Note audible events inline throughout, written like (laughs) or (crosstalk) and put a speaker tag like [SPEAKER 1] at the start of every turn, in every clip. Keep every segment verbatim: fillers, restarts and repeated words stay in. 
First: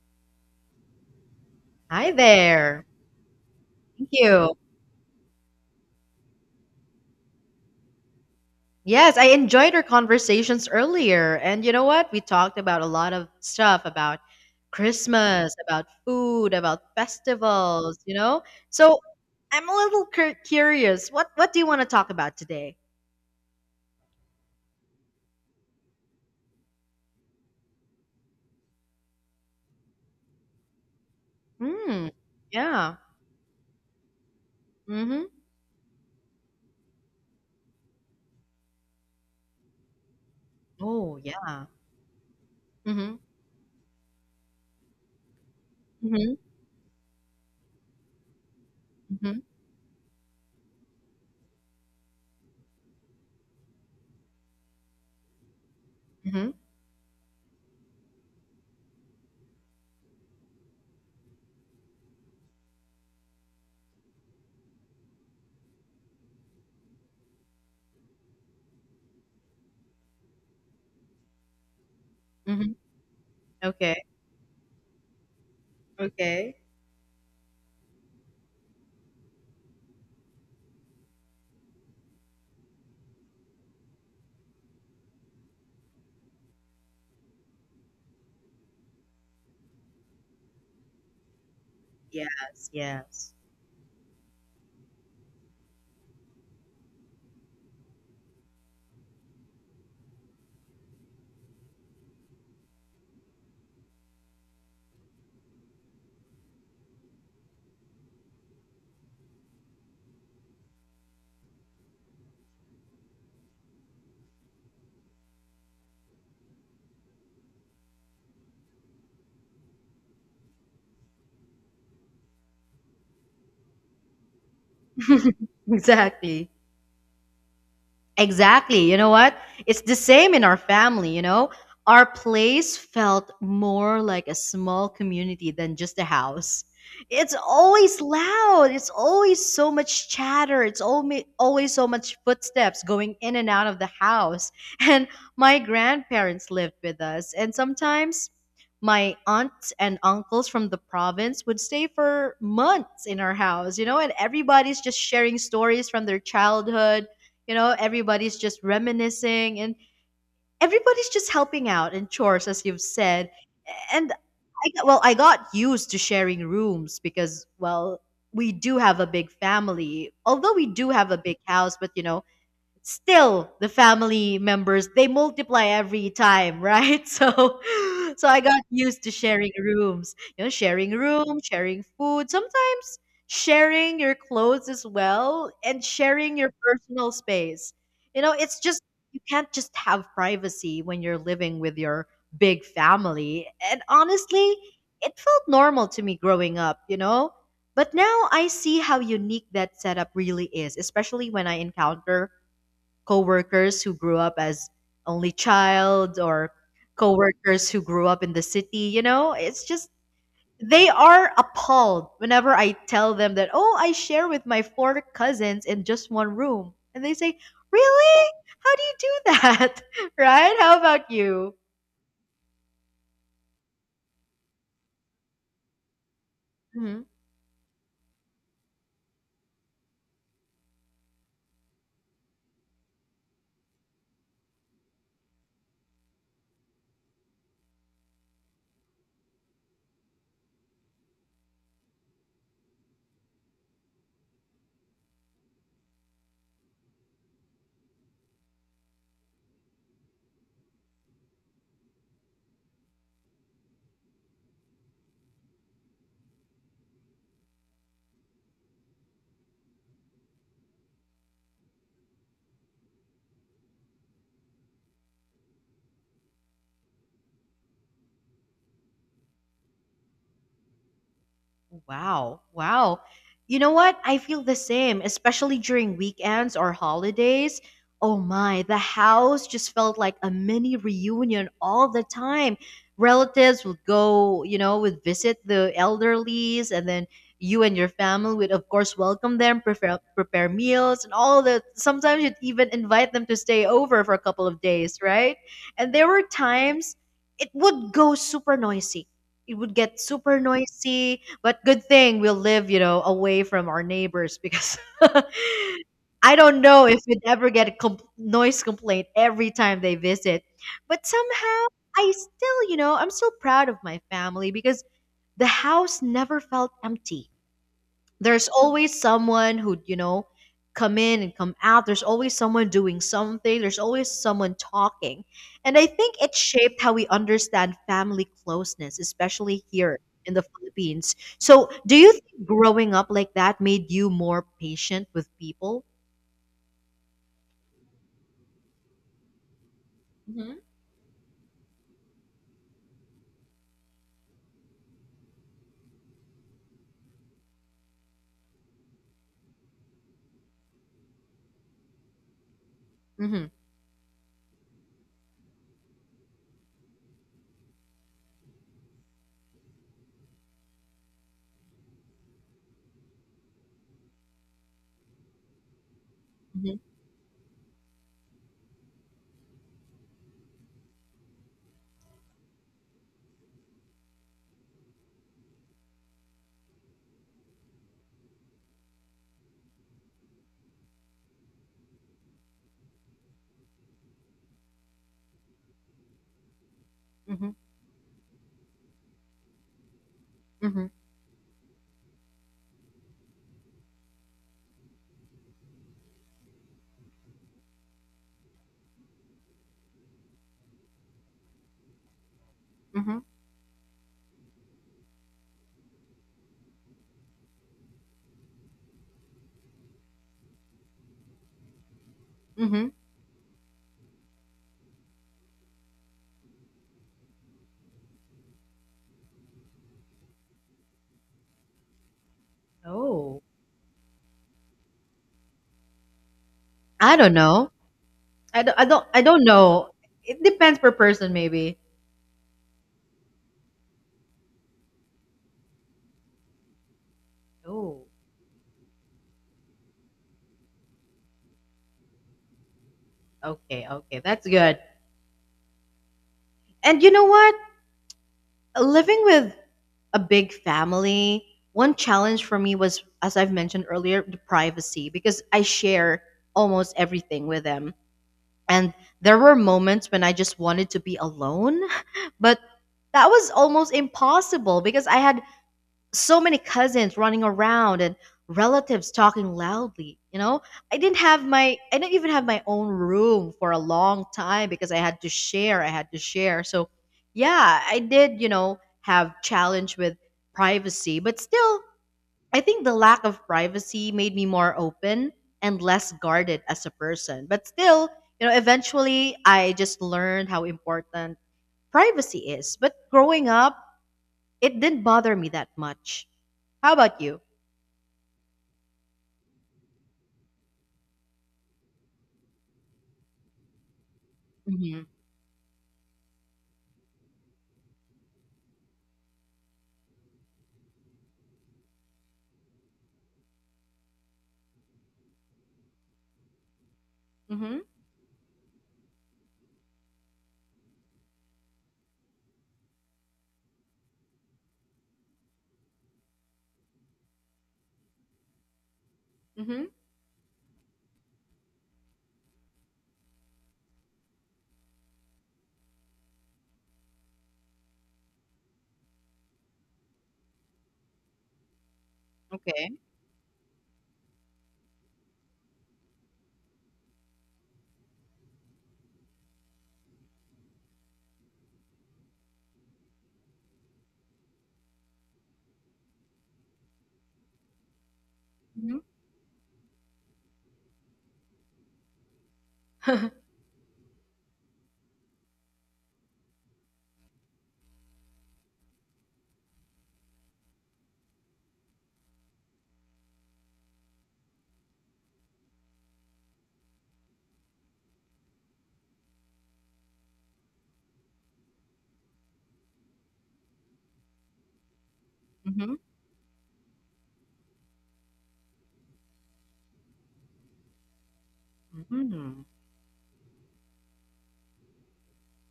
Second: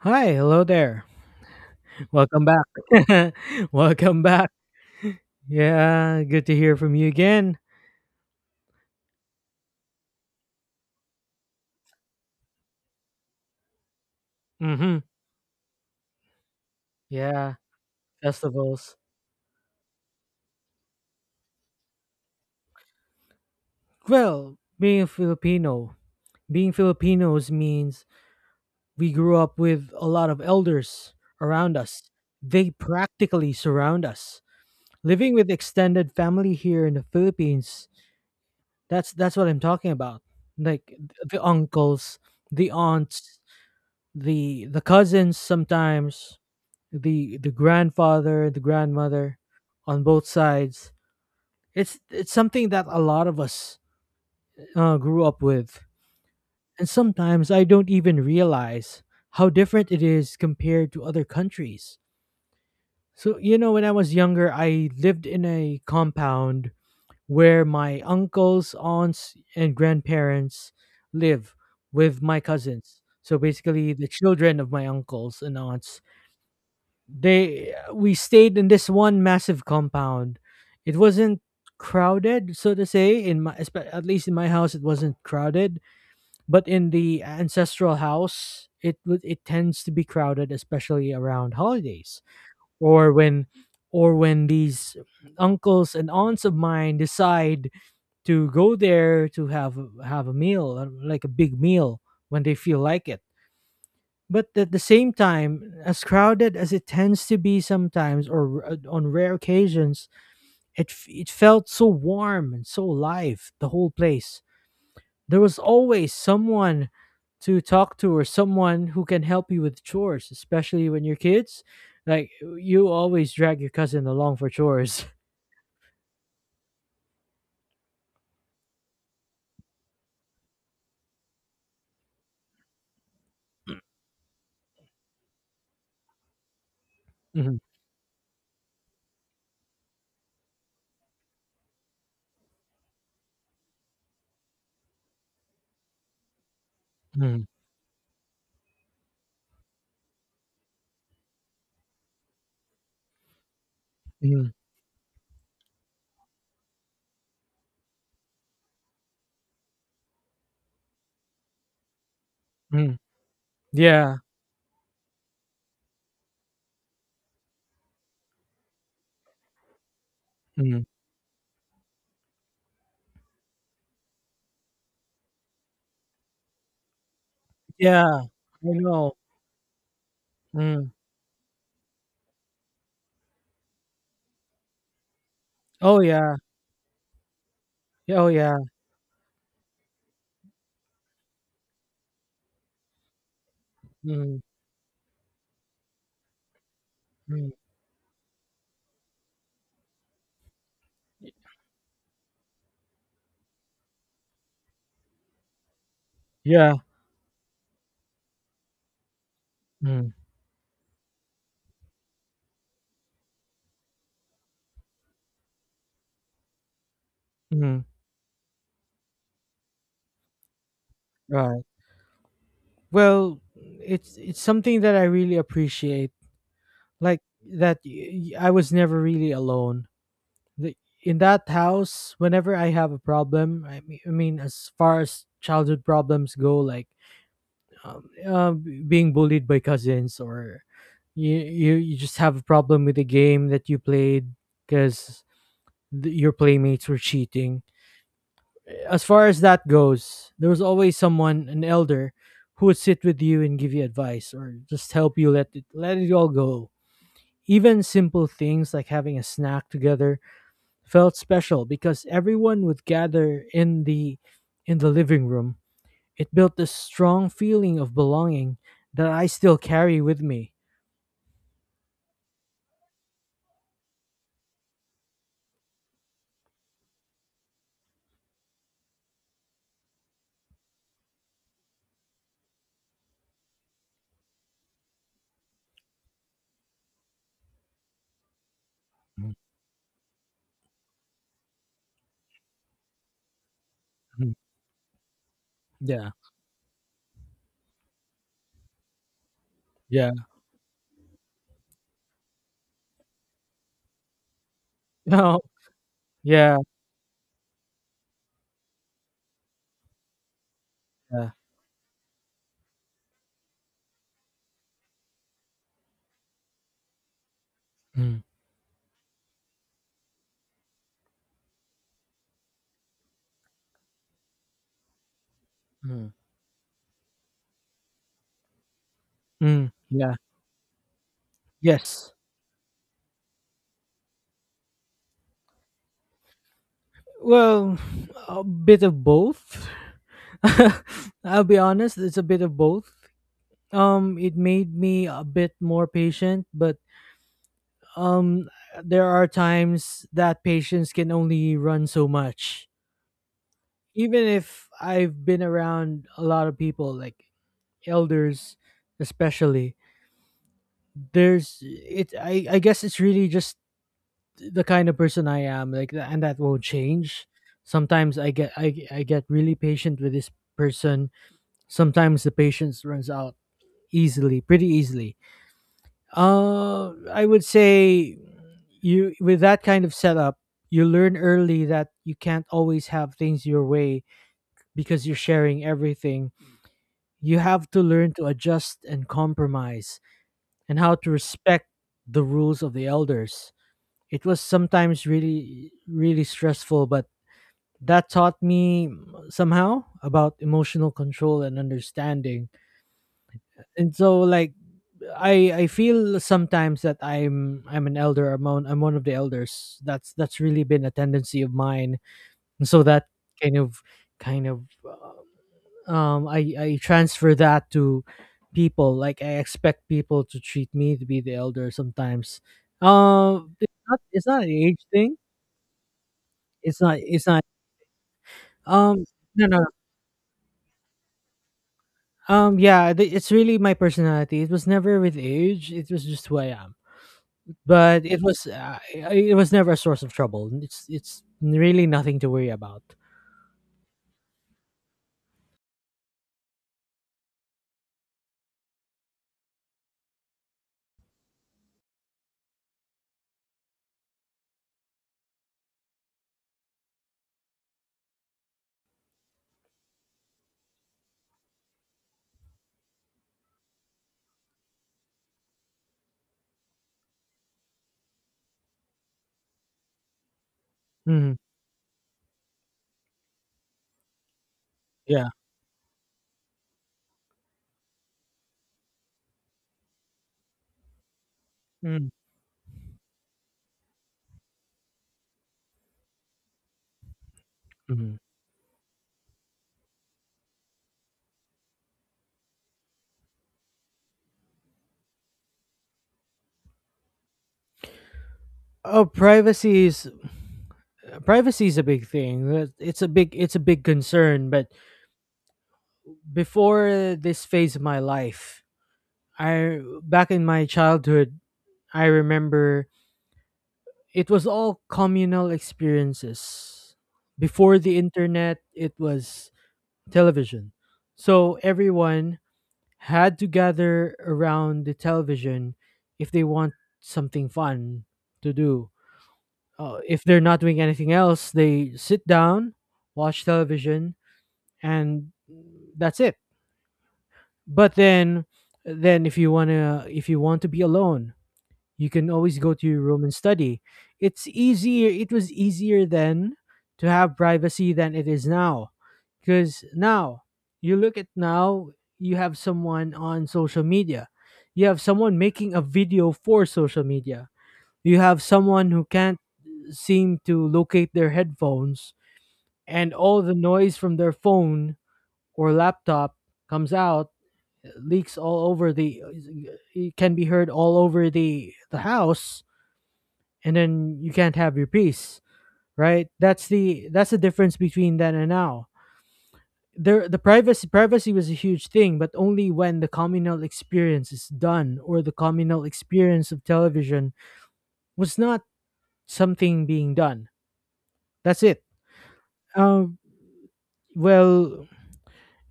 [SPEAKER 1] Hi, hello there.
[SPEAKER 2] Hi
[SPEAKER 1] Welcome
[SPEAKER 2] there.
[SPEAKER 1] back. (laughs)
[SPEAKER 2] Thank
[SPEAKER 1] Welcome back.
[SPEAKER 2] you.
[SPEAKER 1] Yeah, good to hear from you again.
[SPEAKER 2] Yes, I enjoyed our conversations earlier. And you know what? We talked about a lot of stuff about
[SPEAKER 1] Mm-hmm.
[SPEAKER 2] Christmas, about food, about
[SPEAKER 1] Yeah,
[SPEAKER 2] festivals, you know?
[SPEAKER 1] festivals.
[SPEAKER 2] So I'm a little cur- curious. What what do you want to talk about today?
[SPEAKER 1] Well, being a Filipino, being Filipinos means we grew up with a lot of elders around us.
[SPEAKER 2] Hmm.
[SPEAKER 1] They
[SPEAKER 2] Yeah.
[SPEAKER 1] practically surround us.
[SPEAKER 2] Mm-hmm.
[SPEAKER 1] Living with extended family here in the Philippines, that's that's what I'm talking about. Like
[SPEAKER 2] Oh,
[SPEAKER 1] the
[SPEAKER 2] yeah.
[SPEAKER 1] uncles, the
[SPEAKER 2] Mm-hmm.
[SPEAKER 1] aunts, the the cousins
[SPEAKER 2] Mm-hmm.
[SPEAKER 1] sometimes the the grandfather, the
[SPEAKER 2] Mm-hmm.
[SPEAKER 1] grandmother, on both sides. It's it's something that a lot of us uh, grew up with,
[SPEAKER 2] Mm-hmm.
[SPEAKER 1] and sometimes I don't even realize how different it is compared to other countries. So you know, when I was younger, I lived in a compound where my uncles, aunts, and grandparents live with my
[SPEAKER 2] Mm-hmm.
[SPEAKER 1] cousins. So basically,
[SPEAKER 2] Okay.
[SPEAKER 1] the children of my uncles and aunts
[SPEAKER 2] Okay.
[SPEAKER 1] they we stayed in this one massive compound. It wasn't crowded, so to say. In my espe- at least in my house, it wasn't crowded. But in the ancestral house, it would it tends to be crowded, especially around holidays
[SPEAKER 2] Yes.
[SPEAKER 1] or
[SPEAKER 2] Yes.
[SPEAKER 1] when or when these uncles and aunts of mine decide to go there to have have a meal, uh, like a big meal when they feel like it. But at the same time, as crowded as it tends to be sometimes, or r- uh, on rare occasions, it f- it felt so warm and so alive. The whole place. There was always someone to talk to, or someone who can help you with chores, especially when you're kids. Like uh, you always drag your cousin along for chores. (laughs)
[SPEAKER 2] (laughs) Exactly. Exactly. You know what? It's the same in our family, you know? Our place felt more like a small community than just a house. It's
[SPEAKER 1] Mhm,
[SPEAKER 2] always loud. It's always so much chatter. It's always always so much footsteps going in and out of the house. (laughs) And my grandparents lived with us,
[SPEAKER 1] mhm,
[SPEAKER 2] and sometimes my aunts and uncles from the province would stay for months in our house, you know, and
[SPEAKER 1] mhm,
[SPEAKER 2] everybody's just sharing stories from their childhood, you know, everybody's just reminiscing and everybody's just helping out in chores, as you've
[SPEAKER 1] mhm.
[SPEAKER 2] said. And
[SPEAKER 1] Yeah.
[SPEAKER 2] I got, well, I got used to sharing rooms because, well, we do have a big family. Although we
[SPEAKER 1] Mhm.
[SPEAKER 2] do have a big house, but you know, still the family members, they multiply every time, right? (laughs) So
[SPEAKER 1] Yeah.
[SPEAKER 2] so
[SPEAKER 1] I
[SPEAKER 2] I got used to
[SPEAKER 1] know.
[SPEAKER 2] sharing rooms, you know, sharing
[SPEAKER 1] Mm.
[SPEAKER 2] room, sharing food, sometimes sharing your clothes as well and
[SPEAKER 1] Oh
[SPEAKER 2] sharing
[SPEAKER 1] yeah.
[SPEAKER 2] your personal space,
[SPEAKER 1] Yeah,
[SPEAKER 2] you
[SPEAKER 1] oh
[SPEAKER 2] know, it's
[SPEAKER 1] yeah.
[SPEAKER 2] just you can't just have privacy when you're living with your big family. And
[SPEAKER 1] Mm.
[SPEAKER 2] honestly, it felt normal to me growing up, you know,
[SPEAKER 1] Mm.
[SPEAKER 2] but now I see how unique that setup really is, especially when I encounter coworkers who grew up as only child or
[SPEAKER 1] Yeah.
[SPEAKER 2] coworkers who grew up in the city, you know? It's just
[SPEAKER 1] Mm.
[SPEAKER 2] they are appalled whenever I tell them that, "Oh, I share with my four cousins in just one room." And they say,
[SPEAKER 1] Mm.
[SPEAKER 2] "Really? How do you do that?" (laughs) Right? How about you?
[SPEAKER 1] Right. Well, it's it's something that I really appreciate.
[SPEAKER 2] Mhm.
[SPEAKER 1] Like that y- y- I was never really alone. The, in that house, whenever I have a problem, I mean, I mean as far as childhood problems go, like um, uh, being bullied by cousins or you, you you just have a problem with a game that you played because your playmates were cheating, as far as that goes, there was always someone, an elder, who would sit with you and give you advice or just help you let it let it all go. Even simple things like having a snack together felt special because everyone would gather in the in the living room. It built this strong feeling of belonging that I still carry with me.
[SPEAKER 2] Wow. Wow. You know what? I feel the same, especially during weekends or holidays. Oh my, the house just felt like a mini reunion all the time. Relatives would go, you know, would visit the elderlies, and then you and your family would, of course,
[SPEAKER 1] Mm,
[SPEAKER 2] welcome them, prepare, prepare meals, and all that. Sometimes you'd even invite them to stay over for a
[SPEAKER 1] mm,
[SPEAKER 2] couple of days, right? And there
[SPEAKER 1] yeah.
[SPEAKER 2] were times it would go super noisy. It would get
[SPEAKER 1] Yeah. (laughs)
[SPEAKER 2] super noisy, but good thing we'll live, you know, away from our neighbors, because (laughs)
[SPEAKER 1] No.
[SPEAKER 2] I
[SPEAKER 1] Yeah.
[SPEAKER 2] don't know if we'd ever get a com- noise complaint every time they visit. But
[SPEAKER 1] Yeah.
[SPEAKER 2] somehow I still, you know, I'm still proud of my family because the house never felt empty.
[SPEAKER 1] Mm,
[SPEAKER 2] There's always someone who, you know, come in and come out. There's always someone doing something. There's always someone talking. And I
[SPEAKER 1] mm,
[SPEAKER 2] think it shaped how we understand family closeness, especially
[SPEAKER 1] mm,
[SPEAKER 2] here
[SPEAKER 1] yeah.
[SPEAKER 2] in the Philippines. So do you
[SPEAKER 1] Yes.
[SPEAKER 2] think growing up like that made you more patient with people?
[SPEAKER 1] Well, a bit of both.
[SPEAKER 2] Mm-hmm.
[SPEAKER 1] (laughs) I'll be honest, it's a bit of both. Um, it made me a bit more patient, but um, there are times that patience can only run so much.
[SPEAKER 2] Mm-hmm.
[SPEAKER 1] Even if I've been around a lot of people, like elders, especially, there's it. I I guess it's really just the kind of person I am, like, tha- and that won't change. Sometimes I get I I get really patient with this person. Sometimes the patience runs out easily, pretty easily. Uh, I would say you with that kind of setup, you learn early that you can't always have things your way because you're sharing everything. You
[SPEAKER 2] Mm-hmm.
[SPEAKER 1] have to learn to adjust and compromise and
[SPEAKER 2] Mm-hmm.
[SPEAKER 1] how to respect the rules of the elders. It was sometimes really, really stressful, but that taught me somehow about emotional control and understanding.
[SPEAKER 2] Mm-hmm.
[SPEAKER 1] And so, like, I I feel sometimes that I'm I'm an elder. I'm one, I'm one of the elders. That's that's really been a tendency of mine. And so
[SPEAKER 2] Mm-hmm.
[SPEAKER 1] that kind of kind of uh, um I I transfer that to people. Like I expect people to treat me to be the elder sometimes.
[SPEAKER 2] Oh,
[SPEAKER 1] Um, it's not it's not an age thing. It's not
[SPEAKER 2] I
[SPEAKER 1] it's
[SPEAKER 2] don't
[SPEAKER 1] not
[SPEAKER 2] know. i don't i
[SPEAKER 1] um
[SPEAKER 2] don't, I don't
[SPEAKER 1] no, no,
[SPEAKER 2] know. It depends per person maybe.
[SPEAKER 1] no. Um yeah. th- It's really my personality. It was never with age. It was just who I am.
[SPEAKER 2] Oh,
[SPEAKER 1] But it was uh, it was never a source of trouble. It's it's really nothing to worry about.
[SPEAKER 2] okay, okay, that's good. And you know what, living with a big family, one challenge for me was, as I've mentioned earlier, the privacy, because I share almost everything with them. And there were moments when I just wanted to be alone, but that was almost impossible because I had so many cousins running around and relatives talking loudly, you know. i didn't
[SPEAKER 1] Hmm.
[SPEAKER 2] have my I didn't even have my own room for a long time because i had to
[SPEAKER 1] Yeah.
[SPEAKER 2] share I had to share. So yeah, I did, you know, have challenge with privacy, but still,
[SPEAKER 1] Mm-hmm.
[SPEAKER 2] I think the lack of privacy made me more open and less guarded as a person. But still, you know, eventually I just learned how important privacy is. But growing up, it didn't bother me that much. How about you?
[SPEAKER 1] Oh, privacy is, privacy is a big thing. That- It's a big, it's a big concern. But
[SPEAKER 2] Mhm.
[SPEAKER 1] before this phase of my life, I back in my childhood, I remember it was all communal experiences. Before
[SPEAKER 2] Mhm.
[SPEAKER 1] the internet, it was television. So everyone had to gather around the television if they want something fun to do.
[SPEAKER 2] Mhm.
[SPEAKER 1] Uh, if they're not doing anything else, they sit down, watch television, and that's it. But then, then if you wanna, if you want to be alone, you can always go to
[SPEAKER 2] Okay.
[SPEAKER 1] your room and study. It's easier it was easier then to have privacy than it is now. Cuz now you look at now you have someone on social media. You have someone making a video for social media. You have someone
[SPEAKER 2] Mhm.
[SPEAKER 1] who can't seem to locate their headphones, and all the noise from their phone or laptop comes out, leaks all over the it can be heard all over the the house, and then you can't have your peace, right? That's the that's the difference between then and now. There, the privacy privacy was a huge thing, but only when the communal experience is done, or the communal
[SPEAKER 2] Mhm.
[SPEAKER 1] experience of television was not something being done. That's it.
[SPEAKER 2] Mhm.
[SPEAKER 1] Um, well,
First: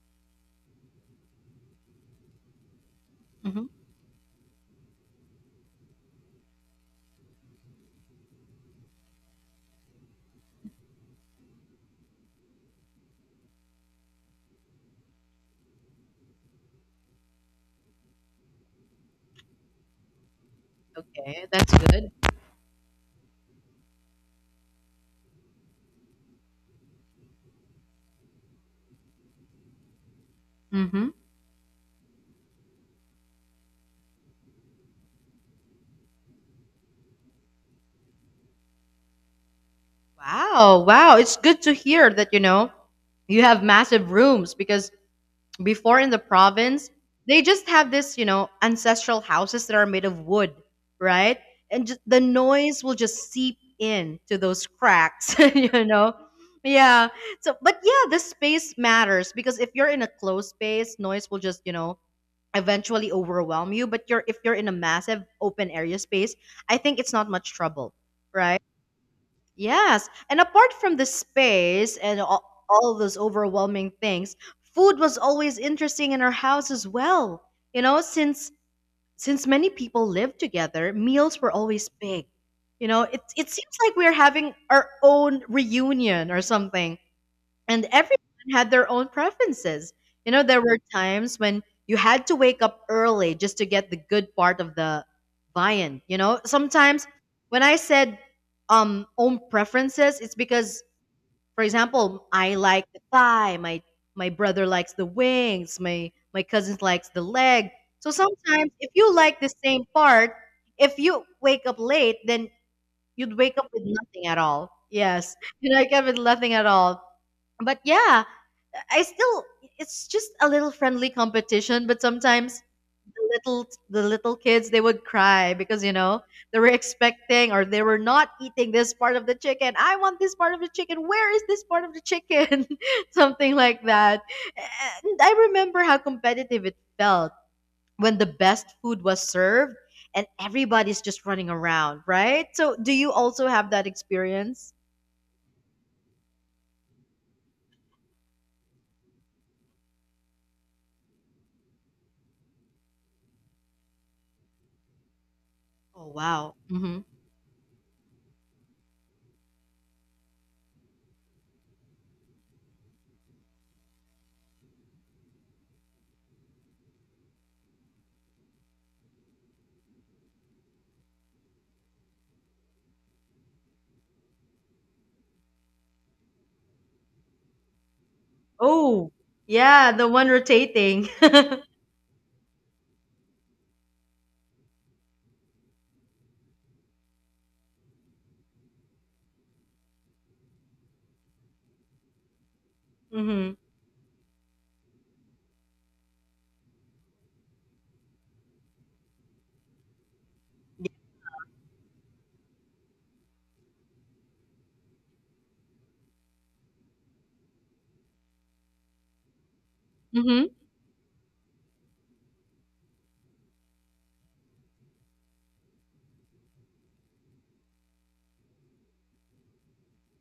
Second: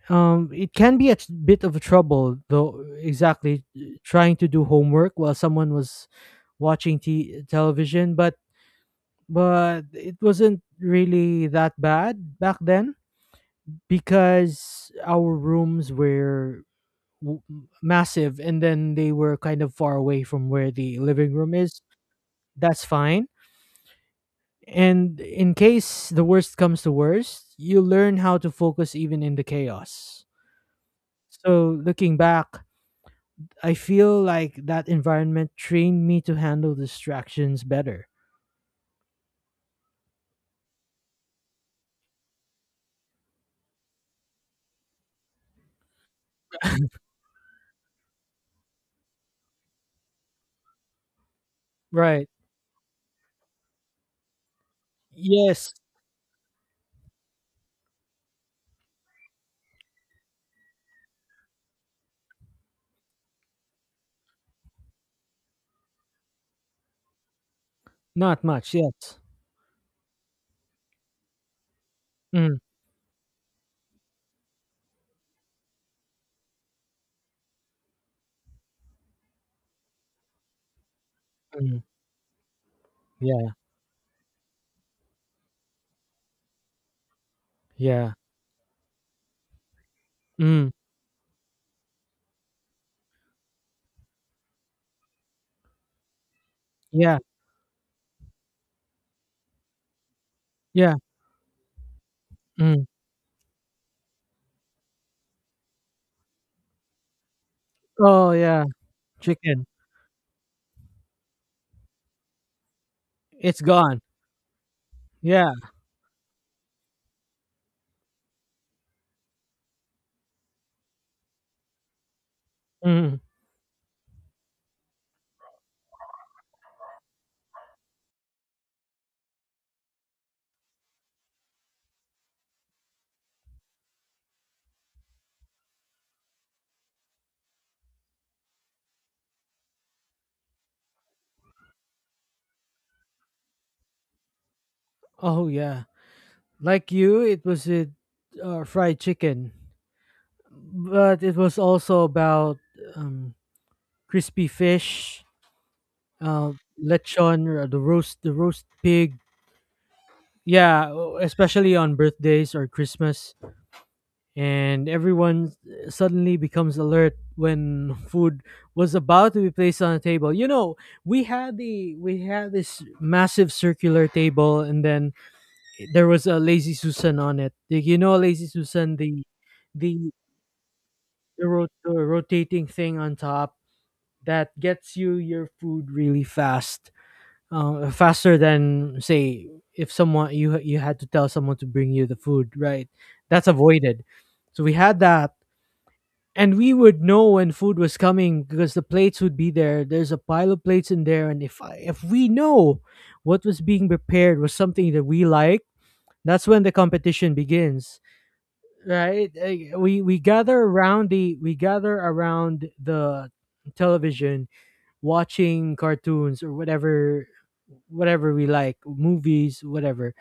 [SPEAKER 1] um, it can be a t- bit of a trouble though. Exactly,
[SPEAKER 2] Mhm.
[SPEAKER 1] trying to do homework while someone was watching t- television, but but it wasn't really that bad back then because our rooms were w- massive, and then they were kind of far away from where the living
[SPEAKER 2] Okay,
[SPEAKER 1] room
[SPEAKER 2] that's
[SPEAKER 1] is.
[SPEAKER 2] good.
[SPEAKER 1] That's fine. And in case the worst comes to worst, you learn how to focus even in the chaos.
[SPEAKER 2] Mhm.
[SPEAKER 1] So looking back, I feel like that environment trained me to handle distractions better.
[SPEAKER 2] Wow, wow. It's good to hear that, you know, you have massive rooms. Because before in the province, they just have this, you know, ancestral houses that are made of wood, right? And just, the
[SPEAKER 1] Right.
[SPEAKER 2] noise will just seep in to those cracks, (laughs) you
[SPEAKER 1] Yes.
[SPEAKER 2] know. Yeah. So, but yeah, the space matters because if you're in a closed space, noise will just, you know, eventually overwhelm you. But you're if you're in a massive open area space, I think it's not much trouble,
[SPEAKER 1] Not
[SPEAKER 2] right?
[SPEAKER 1] much, yes.
[SPEAKER 2] Yes, and apart from the space and
[SPEAKER 1] Mm.
[SPEAKER 2] all, all those overwhelming things, food was always interesting in our house as well. You know, since since many people lived together, meals were
[SPEAKER 1] Mm.
[SPEAKER 2] always big. You know, it it
[SPEAKER 1] Yeah.
[SPEAKER 2] seems like we're having our own reunion or something, and
[SPEAKER 1] Yeah.
[SPEAKER 2] everyone had their own preferences. You know, there
[SPEAKER 1] Mm.
[SPEAKER 2] were times when you had to wake up early just to get the good part of the viand. You know, sometimes
[SPEAKER 1] Yeah.
[SPEAKER 2] when I said um own preferences, it's because,
[SPEAKER 1] Yeah.
[SPEAKER 2] for example, I like
[SPEAKER 1] Mm.
[SPEAKER 2] the thigh, my my brother likes the wings, my my cousins likes the leg. So
[SPEAKER 1] Oh yeah.
[SPEAKER 2] sometimes if you like the
[SPEAKER 1] Chicken.
[SPEAKER 2] same part, if you wake up late, then you'd wake
[SPEAKER 1] It's
[SPEAKER 2] up with
[SPEAKER 1] gone.
[SPEAKER 2] nothing at all. Yes,
[SPEAKER 1] Yeah.
[SPEAKER 2] (laughs) you know, wake up with nothing at all. But yeah, I still, it's just a little friendly competition, but sometimes
[SPEAKER 1] Mhm.
[SPEAKER 2] the little the little kids they would cry because, you know, they were expecting or they were not eating this part of the chicken. I want this part of the chicken. Where is this part of the chicken? (laughs) Something like that. And I remember how competitive it felt when the best food was served and everybody's just running around, right? So do you also have that experience?
[SPEAKER 1] Oh yeah. Like you, it was with uh, fried chicken, but it was also about um, crispy fish,
[SPEAKER 2] Oh
[SPEAKER 1] uh,
[SPEAKER 2] wow.
[SPEAKER 1] lechon, or the roast, the roast pig. Yeah, o- especially on birthdays or Christmas, and everyone suddenly becomes alert when food was about to be placed on a table. You know, we had the we had this massive circular table, and then there was a Lazy Susan on it. Did you know Lazy Susan?
[SPEAKER 2] Oh,
[SPEAKER 1] The
[SPEAKER 2] yeah, the
[SPEAKER 1] the
[SPEAKER 2] one rotating. (laughs)
[SPEAKER 1] the rot- the rotating thing on top that gets you your food really fast, uh, faster than say if someone you you had to tell someone to bring you the food. Right, that's
[SPEAKER 2] Mm-hmm.
[SPEAKER 1] avoided. So we had that. And we would know when food was coming because the plates would be there. There's a pile of plates in there, and if I, if we know what was being prepared was something that we like, that's when the competition begins, right? Eh, We we
[SPEAKER 2] Mm-hmm.
[SPEAKER 1] gather around the we gather around the television, watching cartoons or whatever, whatever we like, movies, whatever.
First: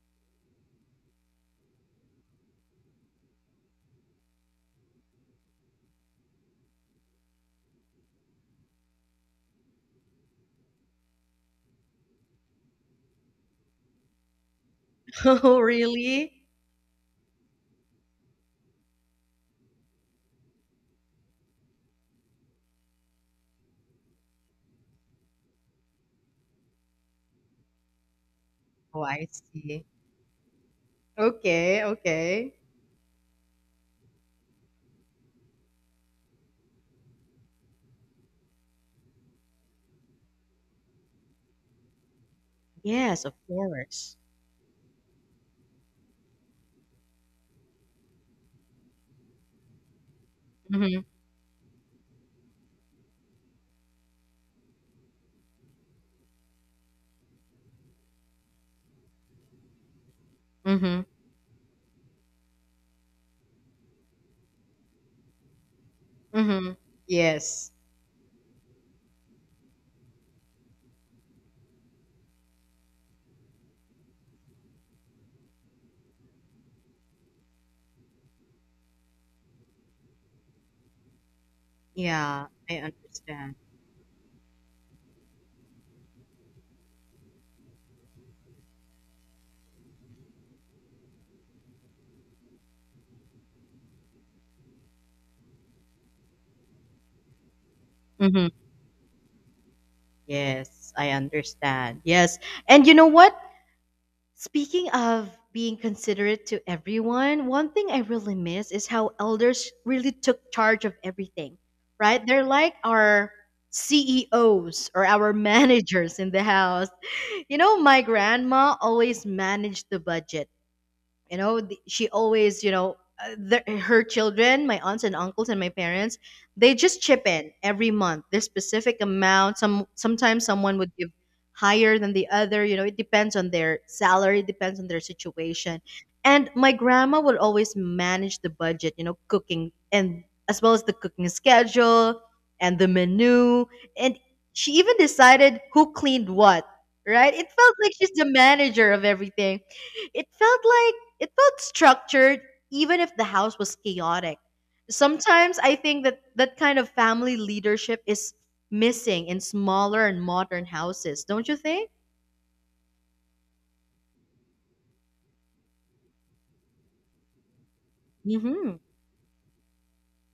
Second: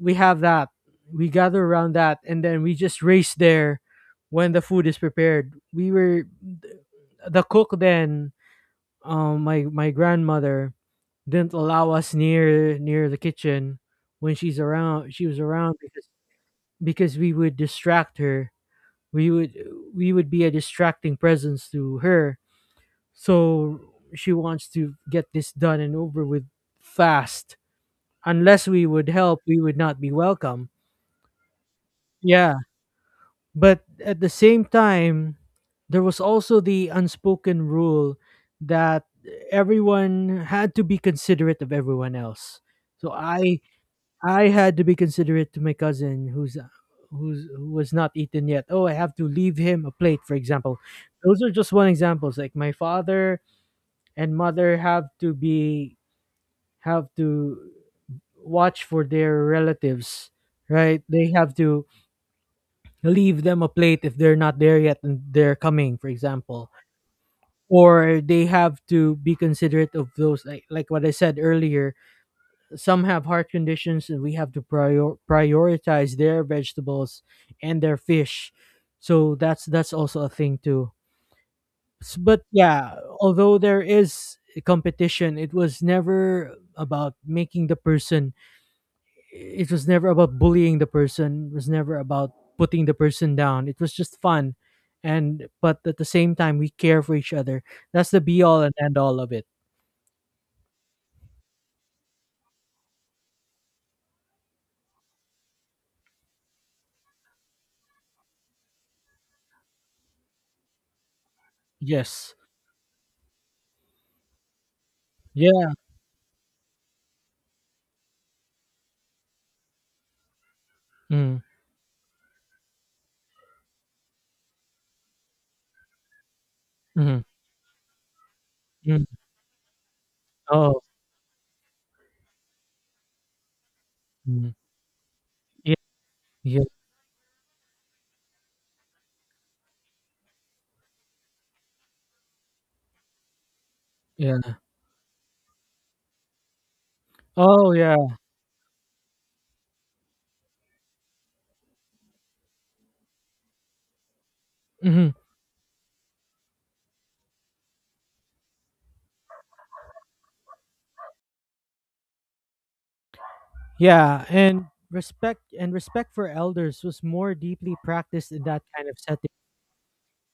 [SPEAKER 1] We have that. We gather around that, and then we just race there when the food is prepared. We were the cook then. um my my grandmother didn't allow us near near the kitchen when she's around she was
[SPEAKER 2] (laughs) Oh,
[SPEAKER 1] around, because
[SPEAKER 2] really?
[SPEAKER 1] because we would distract her. We would, we would be a distracting presence to her, so she wants to get this done and over with fast. Unless we
[SPEAKER 2] Oh,
[SPEAKER 1] would
[SPEAKER 2] I
[SPEAKER 1] help, we would
[SPEAKER 2] see.
[SPEAKER 1] not be welcome.
[SPEAKER 2] Okay, okay.
[SPEAKER 1] Yeah. But at the same time, there was also the unspoken rule that everyone had to be considerate of everyone else. So
[SPEAKER 2] Yes, of
[SPEAKER 1] i
[SPEAKER 2] course.
[SPEAKER 1] I had to be considerate to my cousin who's who's who was not eaten yet. Oh, I have to leave him a plate, for example.
[SPEAKER 2] Mm-hmm.
[SPEAKER 1] Those are just one examples. Like my father and mother have to be, have to watch for their relatives,
[SPEAKER 2] Mm-hmm.
[SPEAKER 1] right? They have to leave them a plate if they're not there yet and they're coming, for example.
[SPEAKER 2] Mm-hmm. Yes.
[SPEAKER 1] Or they have to be considerate of those, like like what I said earlier, some have heart conditions, and we have to prior- prioritize their vegetables and their fish. So that's that's also a thing too. S- But
[SPEAKER 2] Yeah, I
[SPEAKER 1] yeah,
[SPEAKER 2] understand.
[SPEAKER 1] although there is competition, it was never about making the person. It was never about bullying the person. It was never about putting the person down. It was just fun, and but at the same time, we care for each other. That's the be
[SPEAKER 2] Mm-hmm.
[SPEAKER 1] all and end all of it.
[SPEAKER 2] Yes, I understand. Yes. And you know what? Speaking of being considerate to everyone, one thing I really miss is how elders really took charge of everything, right?
[SPEAKER 1] Yes.
[SPEAKER 2] They're like our C E Os or our (laughs)
[SPEAKER 1] Yeah.
[SPEAKER 2] managers in the house. You know, my grandma always managed the budget, you
[SPEAKER 1] Mm,
[SPEAKER 2] know, the- she always, you know, uh, the, her children, my aunts and uncles and my parents, they just
[SPEAKER 1] mm,
[SPEAKER 2] chip in every month their specific
[SPEAKER 1] mm.
[SPEAKER 2] amount. Some sometimes someone
[SPEAKER 1] Oh.
[SPEAKER 2] would give higher than the other, you know, it depends on their salary, it
[SPEAKER 1] Mm.
[SPEAKER 2] depends on their
[SPEAKER 1] Yeah.
[SPEAKER 2] situation. And
[SPEAKER 1] Yeah.
[SPEAKER 2] my grandma would always manage the budget, you know, cooking and as well as the cooking schedule and the menu, and
[SPEAKER 1] Yeah.
[SPEAKER 2] she even decided who cleaned what, right? It
[SPEAKER 1] Oh,
[SPEAKER 2] felt like she's
[SPEAKER 1] yeah.
[SPEAKER 2] the manager of everything. it felt like it felt structured even if the house was chaotic.
[SPEAKER 1] Hmm.
[SPEAKER 2] Sometimes I think that that kind of family leadership is missing in smaller and modern houses, don't you think?
[SPEAKER 1] Yeah, and respect and respect for elders was more deeply practiced in that
[SPEAKER 2] Mhm.
[SPEAKER 1] time.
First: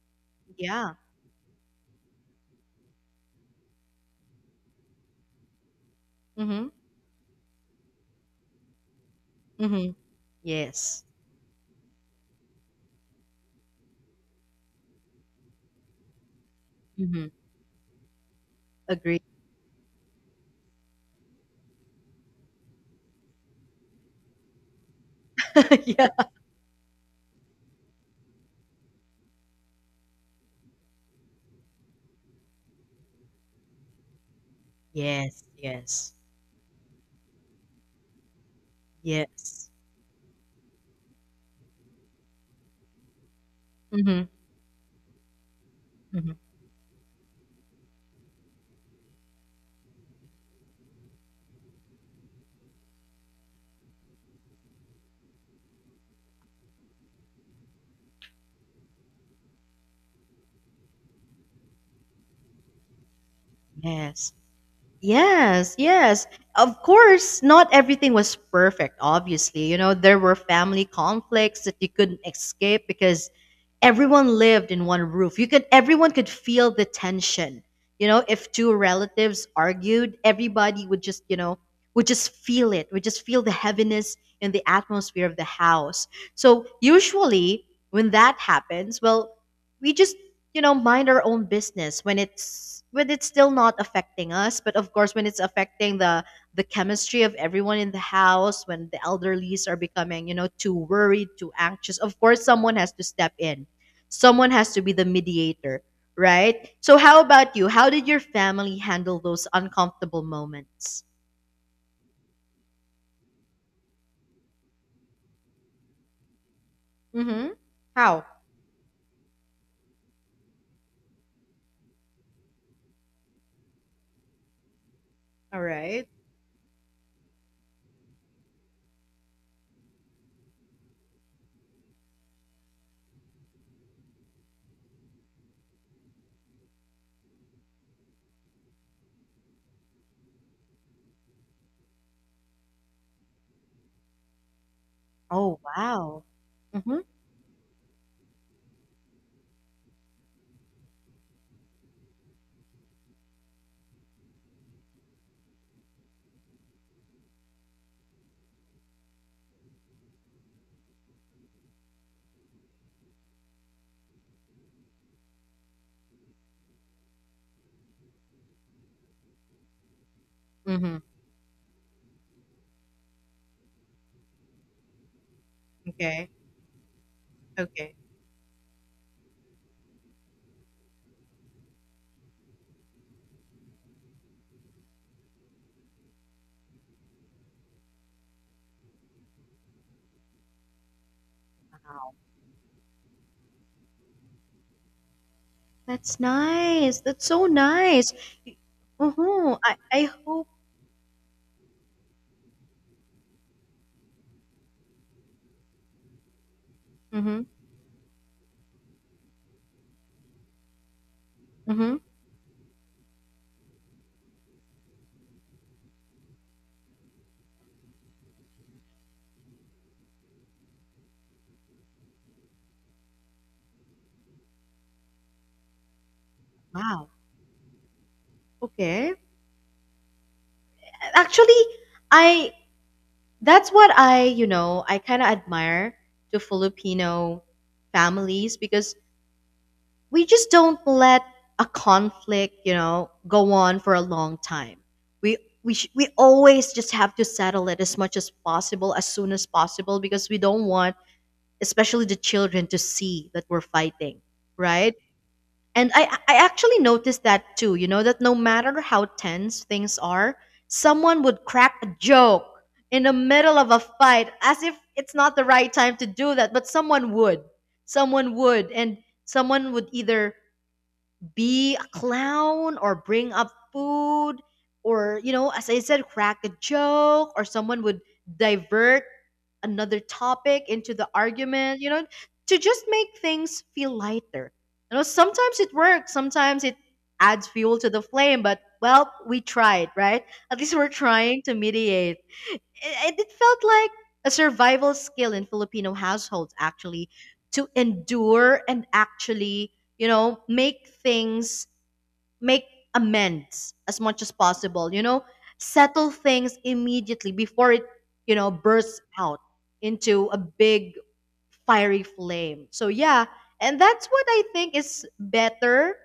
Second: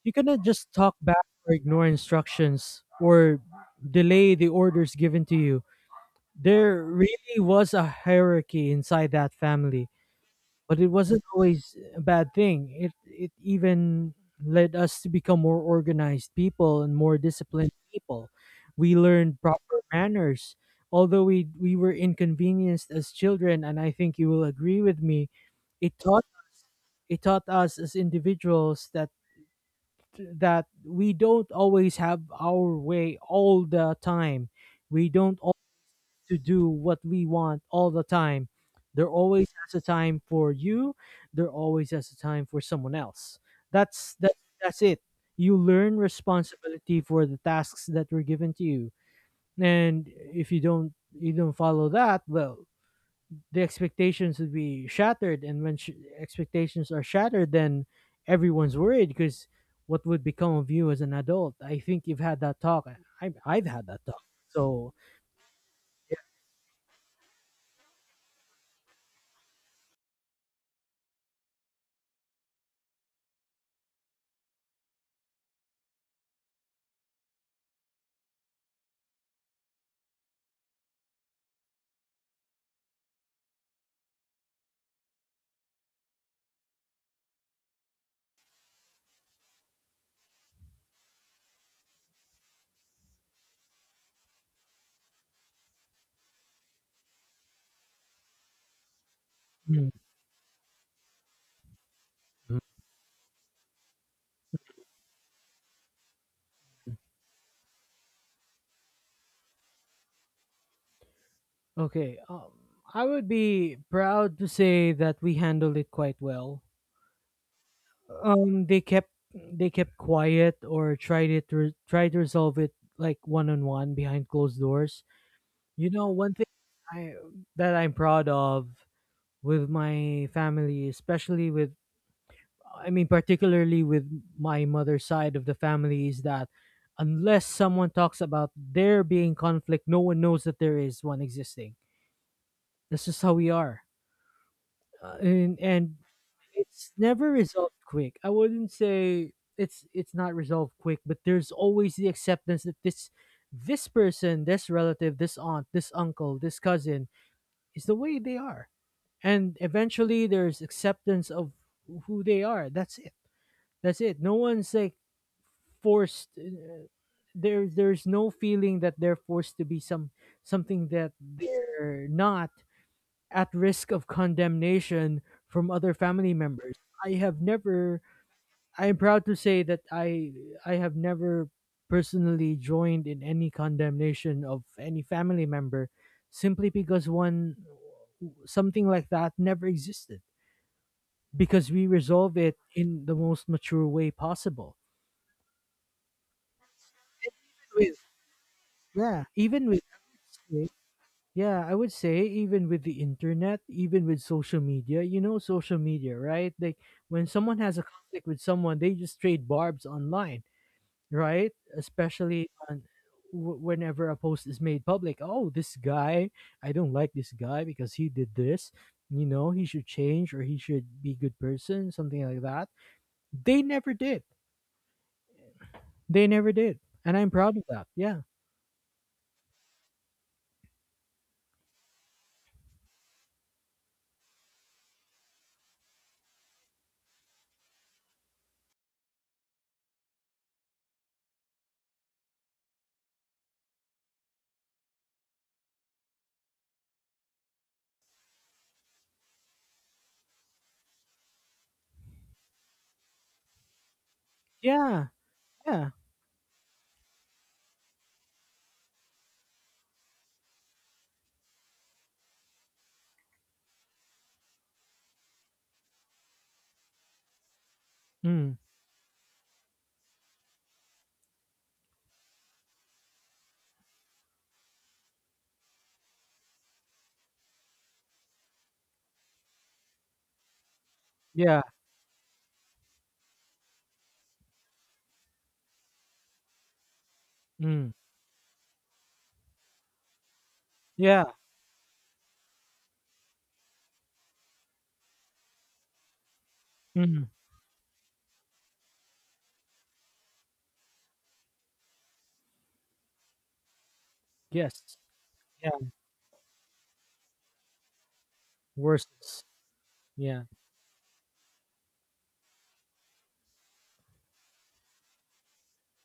[SPEAKER 1] You cannot just
[SPEAKER 2] Yeah.
[SPEAKER 1] talk back or ignore instructions or delay the orders given to you.
[SPEAKER 2] Mhm.
[SPEAKER 1] There really was a hierarchy inside that family.
[SPEAKER 2] Mhm.
[SPEAKER 1] But it
[SPEAKER 2] Yes.
[SPEAKER 1] wasn't always a bad thing. It it even led us to become more organized people and more
[SPEAKER 2] Mhm.
[SPEAKER 1] disciplined people. We
[SPEAKER 2] Agree.
[SPEAKER 1] learned proper manners, although we we were inconvenienced as children, and I think you will agree with me.
[SPEAKER 2] (laughs)
[SPEAKER 1] It
[SPEAKER 2] Yeah.
[SPEAKER 1] taught it taught us as individuals that that we don't always have our way all the time. We don't
[SPEAKER 2] Yes, yes,
[SPEAKER 1] to do what we want all the time. There always
[SPEAKER 2] yes.
[SPEAKER 1] has a time for you. There always has a time for someone else. That's
[SPEAKER 2] Hmm.
[SPEAKER 1] that. That's it. You learn
[SPEAKER 2] Hmm.
[SPEAKER 1] responsibility for the tasks that were given to you, and if you don't you don't follow that, well, the expectations would be shattered. And when sh- expectations are shattered, then everyone's worried because what would become of you as an adult? I think you've had that talk. I, I've had that talk.
[SPEAKER 2] Yes,
[SPEAKER 1] So.
[SPEAKER 2] yes, yes. Of course, not everything was perfect, obviously. You know, there were family conflicts that you couldn't escape because everyone lived in one roof. You could Everyone could feel the tension. You know, if two relatives argued, everybody would just, you know, would just feel it. Would just feel the heaviness in the atmosphere of the house. So usually when that happens, well, we just, you know, mind our own business when it's when it's still not affecting us, but of course when it's affecting the the chemistry of everyone in the house, when the elderlies are
[SPEAKER 1] mm,
[SPEAKER 2] becoming, you know, too worried, too anxious, of course someone has to step in. Someone has to be the mediator, right? So how about you? How did your family handle those uncomfortable moments?
[SPEAKER 1] Okay, um, I would be proud to say that we handled it quite well.
[SPEAKER 2] Mm-hmm. How?
[SPEAKER 1] Um, they kept they kept quiet or tried it re- tried to resolve it like one on one behind closed doors.
[SPEAKER 2] All
[SPEAKER 1] You
[SPEAKER 2] right.
[SPEAKER 1] know, one thing I that I'm proud of with my family, especially with I mean particularly with my mother's side of the family, is that unless someone talks about there being conflict, no one knows that there is one existing. That's just how we are. Uh,
[SPEAKER 2] Oh
[SPEAKER 1] and and
[SPEAKER 2] wow.
[SPEAKER 1] it's
[SPEAKER 2] Mm-hmm.
[SPEAKER 1] never resolved quick. I wouldn't say it's it's not resolved quick, but there's always the acceptance that this this person, this relative, this aunt, this uncle, this cousin is the way they are. And eventually there's acceptance of who they are. That's it. That's it. No one's like forced uh, there there's no feeling that they're forced to be some something
[SPEAKER 2] Mm-hmm.
[SPEAKER 1] that they're not, at risk of condemnation from other
[SPEAKER 2] Okay.
[SPEAKER 1] family members. I have
[SPEAKER 2] Okay.
[SPEAKER 1] never I am proud to say that I I have never personally joined in any condemnation of any family member simply because one something like that never existed because we
[SPEAKER 2] Wow.
[SPEAKER 1] resolve it in the most mature way possible.
[SPEAKER 2] That's nice. That's so
[SPEAKER 1] With
[SPEAKER 2] nice.
[SPEAKER 1] yeah,
[SPEAKER 2] Mm-hmm.
[SPEAKER 1] even
[SPEAKER 2] I,
[SPEAKER 1] with
[SPEAKER 2] I hope.
[SPEAKER 1] Yeah, I would say even with the internet, even with social media, you know, social media, right? Like when
[SPEAKER 2] Mm-hmm.
[SPEAKER 1] someone has a conflict with someone, they just trade barbs online, right?
[SPEAKER 2] Mm-hmm.
[SPEAKER 1] Especially on w- whenever a post is made public. Oh, this guy, I don't like this guy because he did this. You know, he should change or he should be a good person, something like that. They never did. They never did,
[SPEAKER 2] Wow.
[SPEAKER 1] and I'm proud of that. Yeah,
[SPEAKER 2] Okay. Actually, I that's what I, you know, I kind of admire to Filipino families because we just don't let a conflict, you know, go on for a long time. We we sh- we always just have to settle it as much as possible, as soon as possible, because we don't want, especially the children, to see that we're fighting, right?
[SPEAKER 1] yeah, yeah,
[SPEAKER 2] And I I actually noticed that too. You know that no matter how tense things are, someone would crack a joke in the middle of a fight as if it's not the right time to do that, but someone would, someone
[SPEAKER 1] mm,
[SPEAKER 2] would, and someone would either be a clown or bring up food or you know as I said crack a joke, or someone would divert another topic into the
[SPEAKER 1] yeah,
[SPEAKER 2] argument, you know to just make things feel lighter. You know sometimes it works, sometimes it adds fuel to
[SPEAKER 1] mm,
[SPEAKER 2] the flame, but well, we tried, right? At least we're
[SPEAKER 1] yeah,
[SPEAKER 2] trying to mediate, and it felt like a survival skill in Filipino households actually,
[SPEAKER 1] mm,
[SPEAKER 2] to endure and actually, you know, make things make amends as much as possible,
[SPEAKER 1] yes.
[SPEAKER 2] you know, settle things immediately before it, you know, bursts out
[SPEAKER 1] Worse.
[SPEAKER 2] into a
[SPEAKER 1] Yeah.
[SPEAKER 2] big fiery flame. So yeah, and that's what I think is better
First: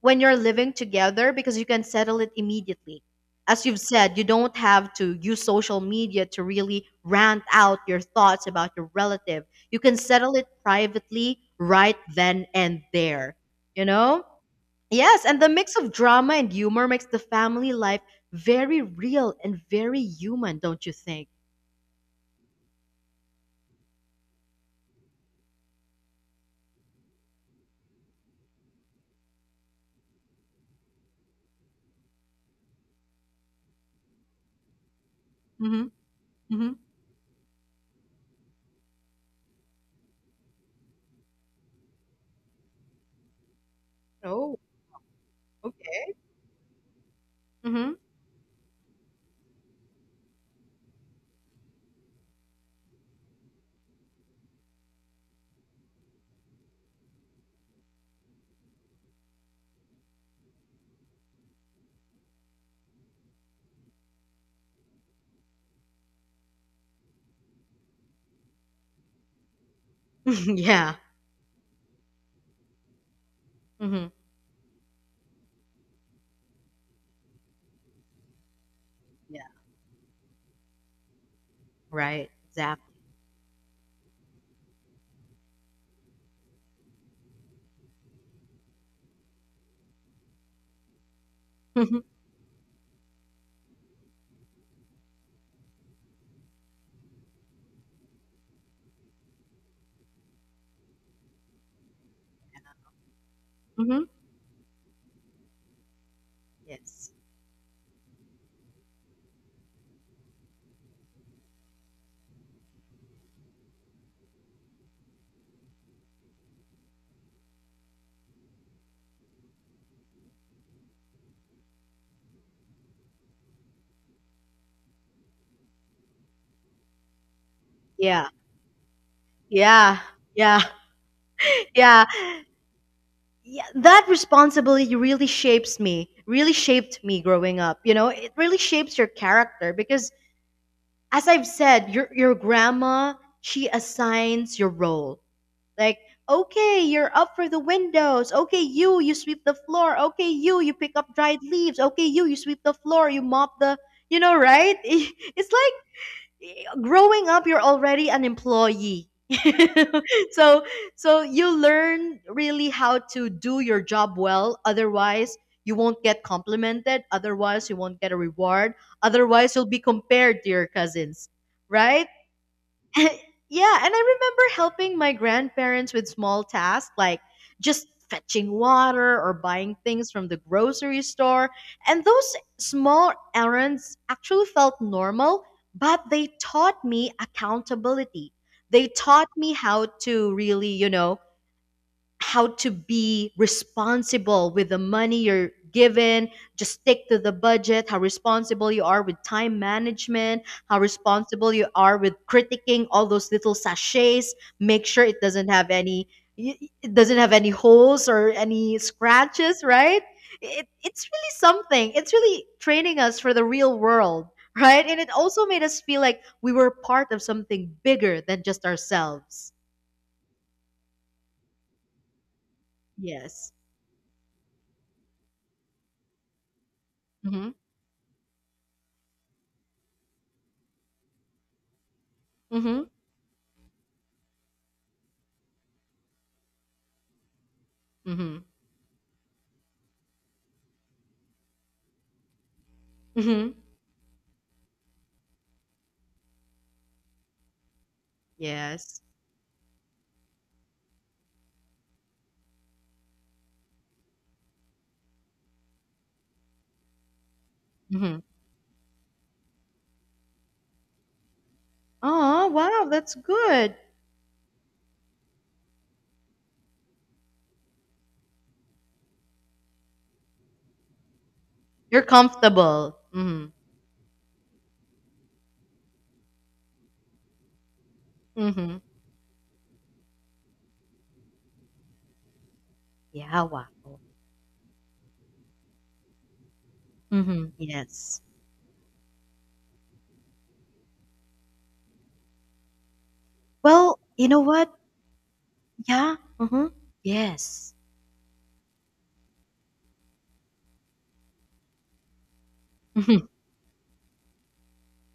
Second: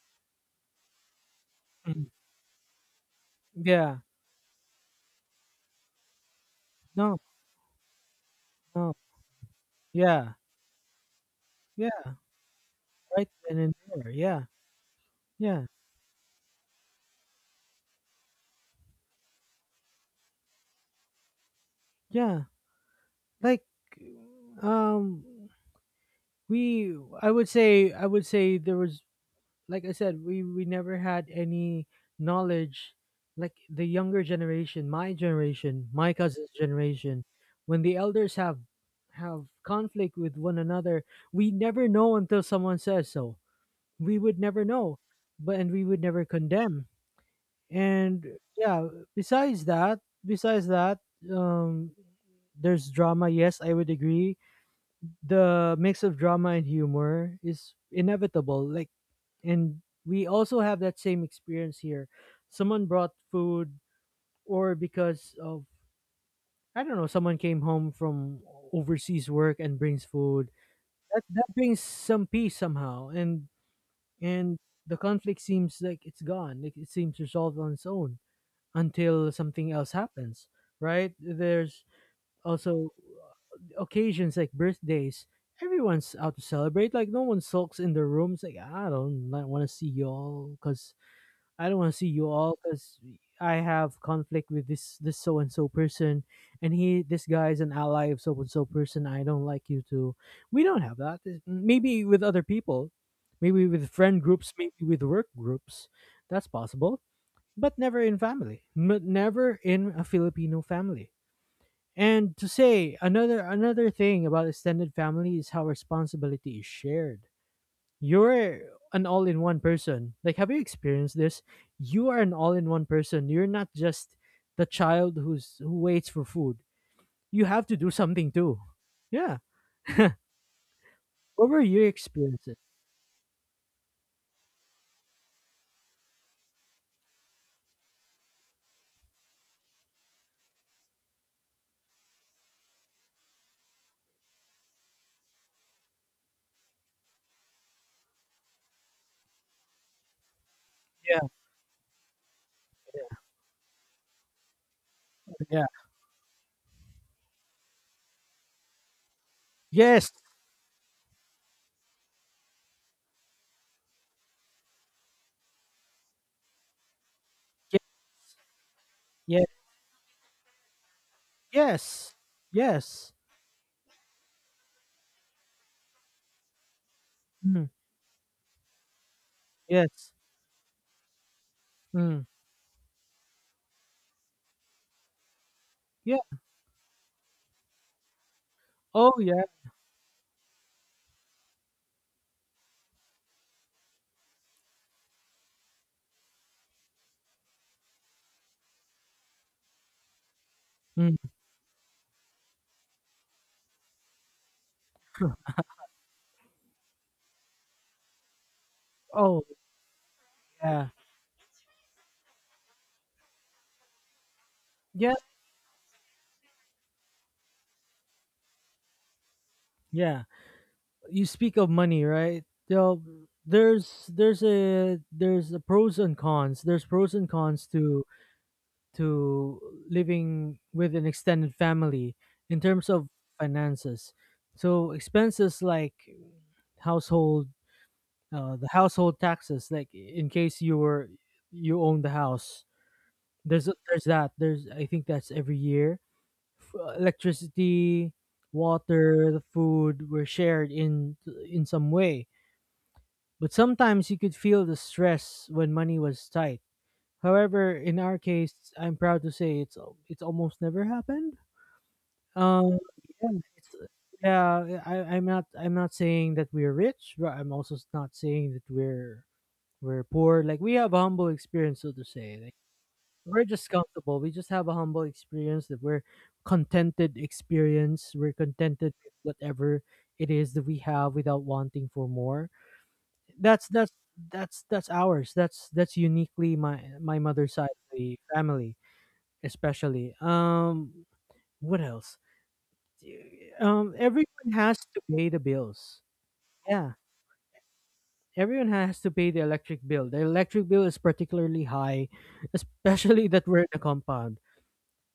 [SPEAKER 2] when you're living together, because you can
[SPEAKER 1] Mm.
[SPEAKER 2] settle it immediately. As you've
[SPEAKER 1] Yeah.
[SPEAKER 2] said, you don't have to use social media to really
[SPEAKER 1] No.
[SPEAKER 2] rant out your thoughts about your
[SPEAKER 1] No.
[SPEAKER 2] relative. You can
[SPEAKER 1] Yeah.
[SPEAKER 2] settle it privately right
[SPEAKER 1] Yeah.
[SPEAKER 2] then and
[SPEAKER 1] Right
[SPEAKER 2] there.
[SPEAKER 1] then and
[SPEAKER 2] You
[SPEAKER 1] there.
[SPEAKER 2] know?
[SPEAKER 1] Yeah.
[SPEAKER 2] Yes, and the
[SPEAKER 1] Yeah.
[SPEAKER 2] mix of drama and humor makes the family life very real and very human, don't you think?
[SPEAKER 1] Yeah. Like, um, we. I would say. I would say there was. Like I said, we we never had any knowledge. Like the younger generation, my generation,
[SPEAKER 2] Mm-hmm.
[SPEAKER 1] my cousin's
[SPEAKER 2] Mm-hmm.
[SPEAKER 1] generation, when the elders have have conflict with one another, we never know until someone says so. We would
[SPEAKER 2] Oh,
[SPEAKER 1] never know, but and we would
[SPEAKER 2] okay.
[SPEAKER 1] never condemn,
[SPEAKER 2] Mm-hmm.
[SPEAKER 1] and yeah, besides that besides that, um there's drama, yes, I would agree. The mix of drama and humor is inevitable. Like and We also have that same experience here. Someone brought food, or because of, I don't know, someone came home from overseas work and brings
[SPEAKER 2] (laughs)
[SPEAKER 1] food.
[SPEAKER 2] yeah.
[SPEAKER 1] That that brings some peace somehow, and
[SPEAKER 2] Mhm.
[SPEAKER 1] and the conflict seems like it's gone, like it seems resolved on its own until
[SPEAKER 2] Yeah,
[SPEAKER 1] something else happens, right? There's
[SPEAKER 2] right, exactly.
[SPEAKER 1] also uh, occasions like birthdays. Everyone's out to celebrate. Like no one sulks in their rooms. Like I don't want to see you all because I don't want to
[SPEAKER 2] Mhm,
[SPEAKER 1] see you all because I have conflict with this this so and so person, and he this guy is an ally of so and so person. I don't like you too. We don't have that. Maybe with other people, maybe with
[SPEAKER 2] mhm.
[SPEAKER 1] friend groups, maybe with work groups. That's possible,
[SPEAKER 2] Yes.
[SPEAKER 1] but never in family, but never in a Filipino family. And to say another another thing about extended family is how responsibility is shared. You're an all-in-one person. Like, have you experienced this? You are an all-in-one person. You're not just the child who's who waits for food. You have to do
[SPEAKER 2] Yeah,
[SPEAKER 1] something too. Yeah.
[SPEAKER 2] yeah, yeah,
[SPEAKER 1] What were
[SPEAKER 2] (laughs)
[SPEAKER 1] your
[SPEAKER 2] yeah.
[SPEAKER 1] experiences?
[SPEAKER 2] Yeah, that responsibility really shapes me, really shaped me growing up. You know, it really shapes your character because, as I've said, your your grandma, she assigns your role. Like, okay, you're up for the windows. Okay, you you sweep the floor. Okay, you you pick up
[SPEAKER 1] Yeah.
[SPEAKER 2] dried leaves. Okay, you you sweep the floor. You mop the. You know, right? (laughs) It's
[SPEAKER 1] Yeah.
[SPEAKER 2] like growing up, you're already an employee.
[SPEAKER 1] Yes.
[SPEAKER 2] (laughs) So so you learn really how to do your job well, otherwise you won't get complimented, otherwise you
[SPEAKER 1] Yes.
[SPEAKER 2] won't get a reward,
[SPEAKER 1] Yes.
[SPEAKER 2] otherwise you'll be compared to your cousins, right?
[SPEAKER 1] Yes.
[SPEAKER 2] (laughs)
[SPEAKER 1] Yes.
[SPEAKER 2] Yeah, and I remember helping my grandparents with small tasks, like
[SPEAKER 1] Mm.
[SPEAKER 2] just fetching water or buying things
[SPEAKER 1] Yes.
[SPEAKER 2] from the grocery store. And
[SPEAKER 1] Mm.
[SPEAKER 2] those small errands actually felt normal, but
[SPEAKER 1] Yeah.
[SPEAKER 2] they taught me accountability. They
[SPEAKER 1] Oh
[SPEAKER 2] taught
[SPEAKER 1] yeah.
[SPEAKER 2] me how to really, you know, how to be responsible with the money you're given. Just stick to the budget. How responsible you are with time management, how
[SPEAKER 1] Mm.
[SPEAKER 2] responsible you are with critiquing all those little sachets. Make sure it doesn't have any y- it doesn't have any holes or any
[SPEAKER 1] Oh.
[SPEAKER 2] scratches, right? it,
[SPEAKER 1] Yeah,
[SPEAKER 2] it's really something. It's really training us for the real world, right? And it
[SPEAKER 1] yeah,
[SPEAKER 2] also made us feel like we were part of something bigger than just ourselves.
[SPEAKER 1] yeah. You speak of money, right? So
[SPEAKER 2] Yes.
[SPEAKER 1] there's there's a there's a pros and cons. There's pros and
[SPEAKER 2] Mm-hmm.
[SPEAKER 1] cons to to living with an extended family in
[SPEAKER 2] Mm-hmm.
[SPEAKER 1] terms of finances. So expenses like household,
[SPEAKER 2] Mm-hmm.
[SPEAKER 1] uh, the household taxes, like in case you were you own the house.
[SPEAKER 2] Mhm.
[SPEAKER 1] There's there's that. There's I think that's every year, f- uh, electricity,
[SPEAKER 2] Yes.
[SPEAKER 1] water, the food were shared in in some way. But sometimes you could feel the stress when money was tight. However, in our
[SPEAKER 2] Mhm.
[SPEAKER 1] case, I'm proud to say it's al- it's almost never happened.
[SPEAKER 2] Oh,
[SPEAKER 1] Um,
[SPEAKER 2] wow, that's
[SPEAKER 1] yeah,
[SPEAKER 2] good.
[SPEAKER 1] it's, yeah. I, I'm not I'm not saying that we're rich, but I'm also s- not saying that we're we're poor. Like we have a humble experience, so
[SPEAKER 2] You're
[SPEAKER 1] to say. Like,
[SPEAKER 2] comfortable.
[SPEAKER 1] we're
[SPEAKER 2] Mhm.
[SPEAKER 1] just comfortable. We just have a humble experience that we're contented experience. We're
[SPEAKER 2] Mhm.
[SPEAKER 1] contented with whatever it is that we have without wanting for more.
[SPEAKER 2] Yeah, wow.
[SPEAKER 1] That's that's that's that's ours. That's that's uniquely my my
[SPEAKER 2] Mhm.
[SPEAKER 1] mother's side of the
[SPEAKER 2] Yes.
[SPEAKER 1] family, especially. Um what else? Um
[SPEAKER 2] Well, you know
[SPEAKER 1] everyone
[SPEAKER 2] what?
[SPEAKER 1] has to pay the bills.
[SPEAKER 2] Yeah. Mhm.
[SPEAKER 1] Yeah.
[SPEAKER 2] Yes.
[SPEAKER 1] Everyone has to pay the electric bill. The electric bill is particularly high,
[SPEAKER 2] Mhm.
[SPEAKER 1] especially that we're in a compound.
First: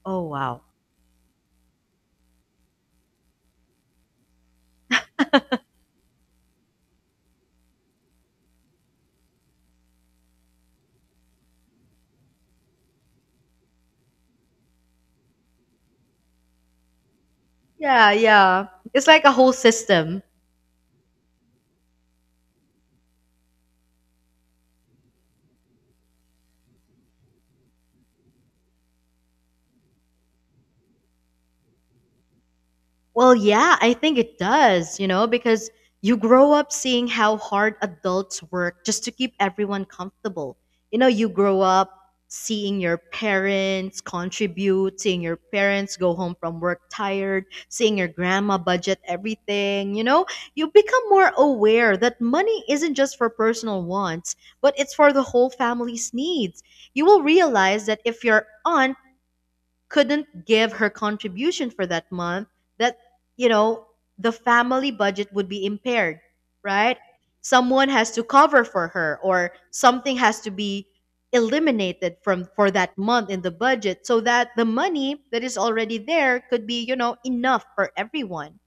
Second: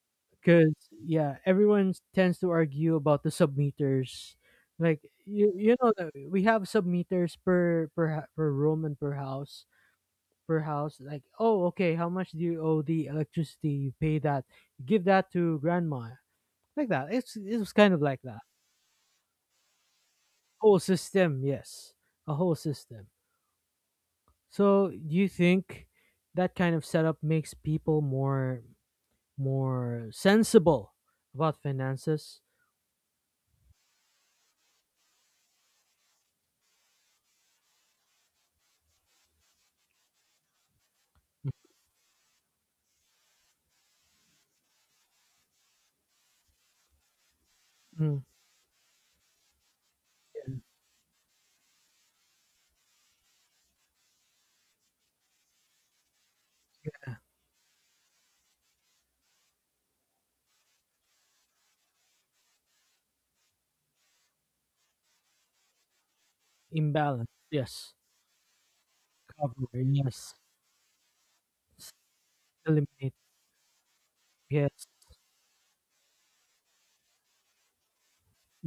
[SPEAKER 2] Oh, wow.
[SPEAKER 1] Because yeah, everyone tends to argue about the submeters. Like you, you know that we have submeters per per ha- per room and per house per house. Like oh, okay, how much do you owe the electricity? You pay that. Give that to grandma. Like that. It's it was kind of
[SPEAKER 2] Yeah,
[SPEAKER 1] like that.
[SPEAKER 2] yeah. It's like a whole system.
[SPEAKER 1] Whole system, yes, a whole system. So do you think that kind of setup makes people more more sensible about finances?
[SPEAKER 2] Well, yeah, I think it does, you know, because you grow up seeing how hard adults work just to keep everyone comfortable. You know, you grow up seeing your parents contribute, seeing your parents go home from work tired, seeing your
[SPEAKER 1] Mm,
[SPEAKER 2] grandma budget everything. You know, you become more aware that money isn't just for personal wants, but it's for the whole family's needs. You will realize that if your aunt couldn't give her contribution for that month, that, you know, the family budget would be impaired, right?
[SPEAKER 1] imbalance.
[SPEAKER 2] Someone
[SPEAKER 1] Yes.
[SPEAKER 2] has to cover for her, or
[SPEAKER 1] Cover.
[SPEAKER 2] something
[SPEAKER 1] Yes.
[SPEAKER 2] has to be eliminated from for that
[SPEAKER 1] Eliminate.
[SPEAKER 2] month in the budget, so that the
[SPEAKER 1] Yes.
[SPEAKER 2] money that is already there could be, you know, enough for everyone.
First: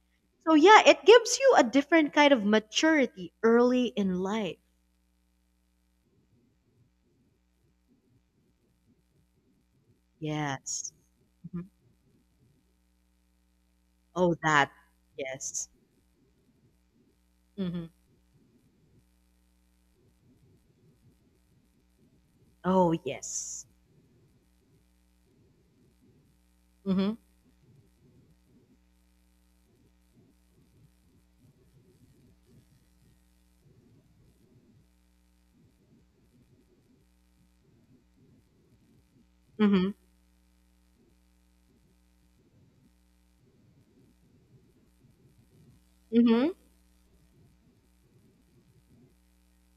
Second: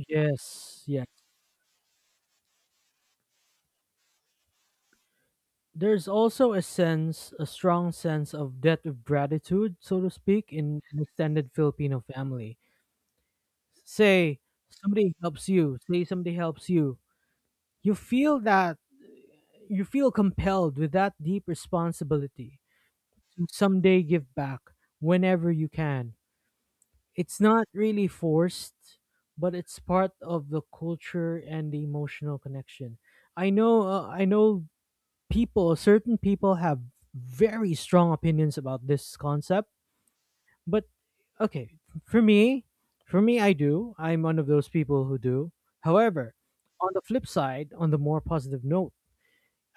[SPEAKER 2] So yeah,
[SPEAKER 1] Yes.
[SPEAKER 2] it
[SPEAKER 1] Yeah.
[SPEAKER 2] gives you a different kind of maturity early in life.
[SPEAKER 1] There's also a sense, a strong sense of debt of gratitude, so to speak, in
[SPEAKER 2] Yes.
[SPEAKER 1] an extended
[SPEAKER 2] Mhm.
[SPEAKER 1] Filipino family.
[SPEAKER 2] Oh,
[SPEAKER 1] Say
[SPEAKER 2] that.
[SPEAKER 1] somebody helps
[SPEAKER 2] Yes.
[SPEAKER 1] you, Say somebody helps you.
[SPEAKER 2] Hmm.
[SPEAKER 1] You feel that You feel compelled with that deep responsibility
[SPEAKER 2] Oh,
[SPEAKER 1] to
[SPEAKER 2] yes.
[SPEAKER 1] someday give back whenever you can.
[SPEAKER 2] Hmm.
[SPEAKER 1] It's not really forced, but it's part of the culture and the emotional connection. I know uh, I know people, certain people have very strong opinions about this concept,
[SPEAKER 2] Hmm.
[SPEAKER 1] but okay, for me, for me I do. I'm one of those people who do. However,
[SPEAKER 2] Mhm.
[SPEAKER 1] on the flip side, on the more positive note,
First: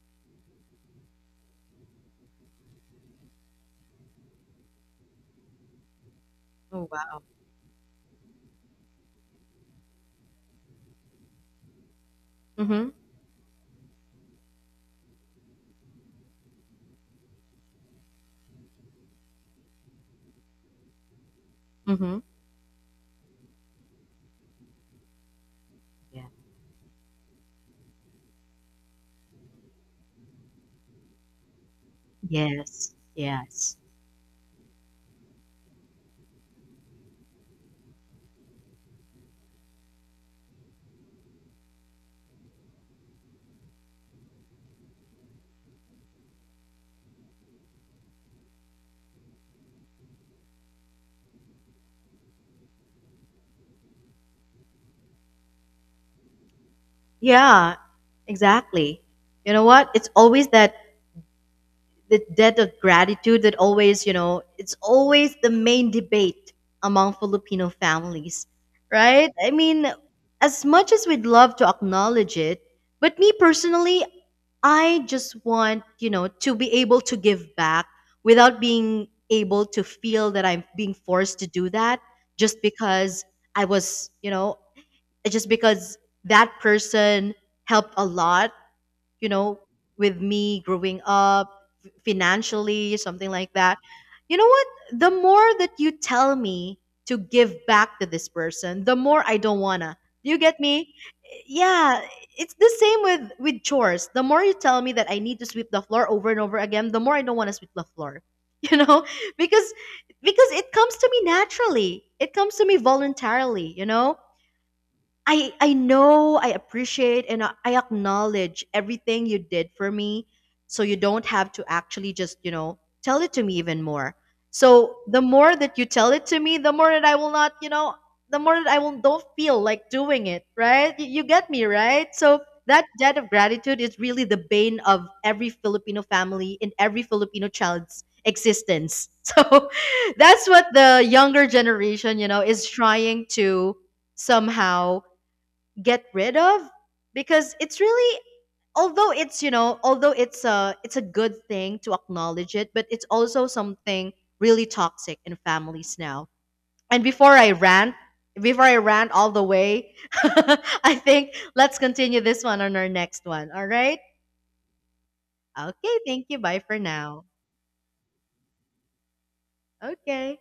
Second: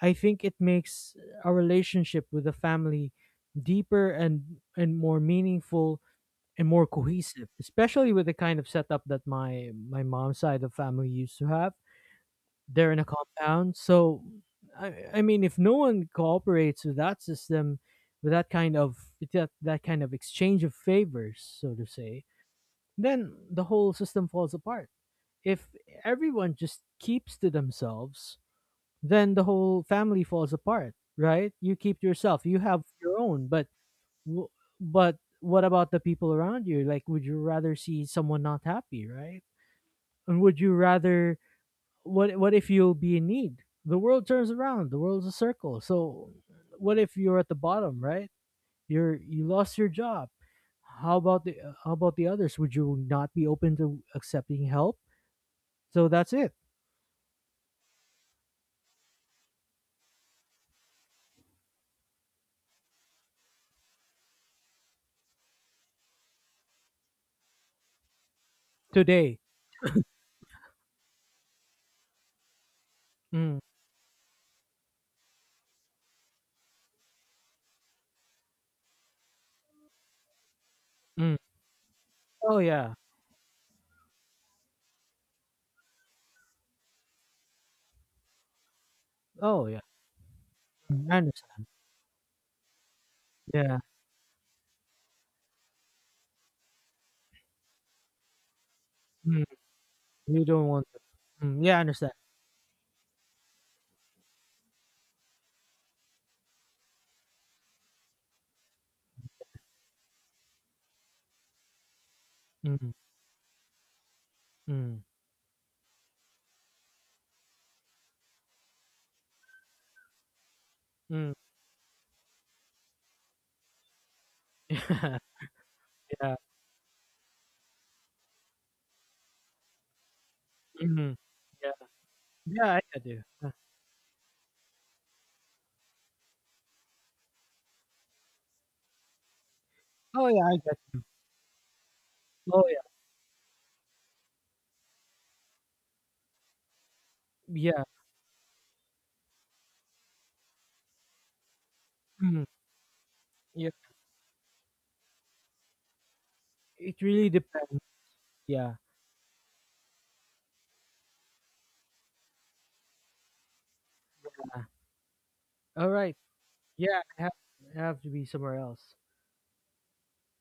[SPEAKER 1] I think it makes our relationship with the family deeper and and more meaningful and more
[SPEAKER 2] Oh, wow.
[SPEAKER 1] cohesive, especially with the kind of setup that my my mom's side of family used to have.
[SPEAKER 2] Mhm.
[SPEAKER 1] They're in a compound, so I, I mean, if no one cooperates with that system, with that kind of with that, that kind of exchange of favors, so to
[SPEAKER 2] Mhm.
[SPEAKER 1] say, then the whole system falls apart. If
[SPEAKER 2] Yeah.
[SPEAKER 1] everyone just keeps to themselves, then the whole family falls apart, right? You keep to yourself. You have
[SPEAKER 2] Yes.
[SPEAKER 1] your own, but
[SPEAKER 2] Yes.
[SPEAKER 1] W- but what about the people around you? Like, would you rather see someone not happy, right? And would you rather what? What if you'll be in need? The world turns around. The world's a circle. So, what if you're at the bottom, right? You're you lost your job. How about the uh, how about the others? Would you not be open to accepting help? So that's it
[SPEAKER 2] Yeah, exactly. You know what? It's always that the debt of gratitude that always, you know, it's always the main debate among Filipino families, right?
[SPEAKER 1] today.
[SPEAKER 2] I mean, as much as we'd love to acknowledge it, but me
[SPEAKER 1] Mm,
[SPEAKER 2] personally, I just want, you know, to be able to give back without being able to feel that I'm being
[SPEAKER 1] mm.
[SPEAKER 2] forced to do that
[SPEAKER 1] Oh
[SPEAKER 2] just
[SPEAKER 1] yeah.
[SPEAKER 2] because I was, you know, just because that person helped a lot, you know,
[SPEAKER 1] Oh yeah.
[SPEAKER 2] with me growing
[SPEAKER 1] Mm, I
[SPEAKER 2] up
[SPEAKER 1] understand.
[SPEAKER 2] financially, something like that.
[SPEAKER 1] Yeah.
[SPEAKER 2] You know what? The more that you tell me to give back to this person, the more I
[SPEAKER 1] Mm,
[SPEAKER 2] don't wanna. Do you
[SPEAKER 1] you
[SPEAKER 2] get
[SPEAKER 1] don't want
[SPEAKER 2] me?
[SPEAKER 1] to. Mm, yeah, I
[SPEAKER 2] Yeah,
[SPEAKER 1] understand.
[SPEAKER 2] it's the same with with chores. The more you tell me that I need to sweep the floor over and over again, the more I don't want to sweep the floor. (laughs) You know, because because it comes to me naturally. It comes to me
[SPEAKER 1] Mm,
[SPEAKER 2] voluntarily, you know?
[SPEAKER 1] mm,
[SPEAKER 2] I I know, I appreciate and I I acknowledge everything you did for me. So you don't
[SPEAKER 1] mm.
[SPEAKER 2] have to actually just, you know, tell it to me even more. So the
[SPEAKER 1] (laughs)
[SPEAKER 2] more that you tell it
[SPEAKER 1] yeah.
[SPEAKER 2] to me, the more that I will not, you know, the more that I will don't feel like doing it, right? You,
[SPEAKER 1] Mhm.
[SPEAKER 2] you get me,
[SPEAKER 1] Yeah.
[SPEAKER 2] right? So
[SPEAKER 1] Yeah, I
[SPEAKER 2] that
[SPEAKER 1] got
[SPEAKER 2] debt
[SPEAKER 1] you.
[SPEAKER 2] of gratitude is really the bane of every Filipino family and every Filipino child's existence. (laughs) So
[SPEAKER 1] Oh, yeah,
[SPEAKER 2] that's
[SPEAKER 1] I
[SPEAKER 2] what
[SPEAKER 1] got
[SPEAKER 2] the younger generation, you know,
[SPEAKER 1] you. Oh,
[SPEAKER 2] is
[SPEAKER 1] yeah.
[SPEAKER 2] trying to somehow get rid of, because it's
[SPEAKER 1] Yeah.
[SPEAKER 2] really, although it's you know although it's a it's a good thing to
[SPEAKER 1] Mhm.
[SPEAKER 2] acknowledge it, but it's also
[SPEAKER 1] Yeah.
[SPEAKER 2] something really toxic in families now.
[SPEAKER 1] It
[SPEAKER 2] And
[SPEAKER 1] really
[SPEAKER 2] before i
[SPEAKER 1] depends.
[SPEAKER 2] rant before
[SPEAKER 1] Yeah.
[SPEAKER 2] I rant all the way, (laughs) I think let's continue this one on our next one, all right?
[SPEAKER 1] All
[SPEAKER 2] Okay,
[SPEAKER 1] right.
[SPEAKER 2] thank you, bye for
[SPEAKER 1] Yeah, I
[SPEAKER 2] now.
[SPEAKER 1] have, I have to be somewhere else.
[SPEAKER 2] Okay.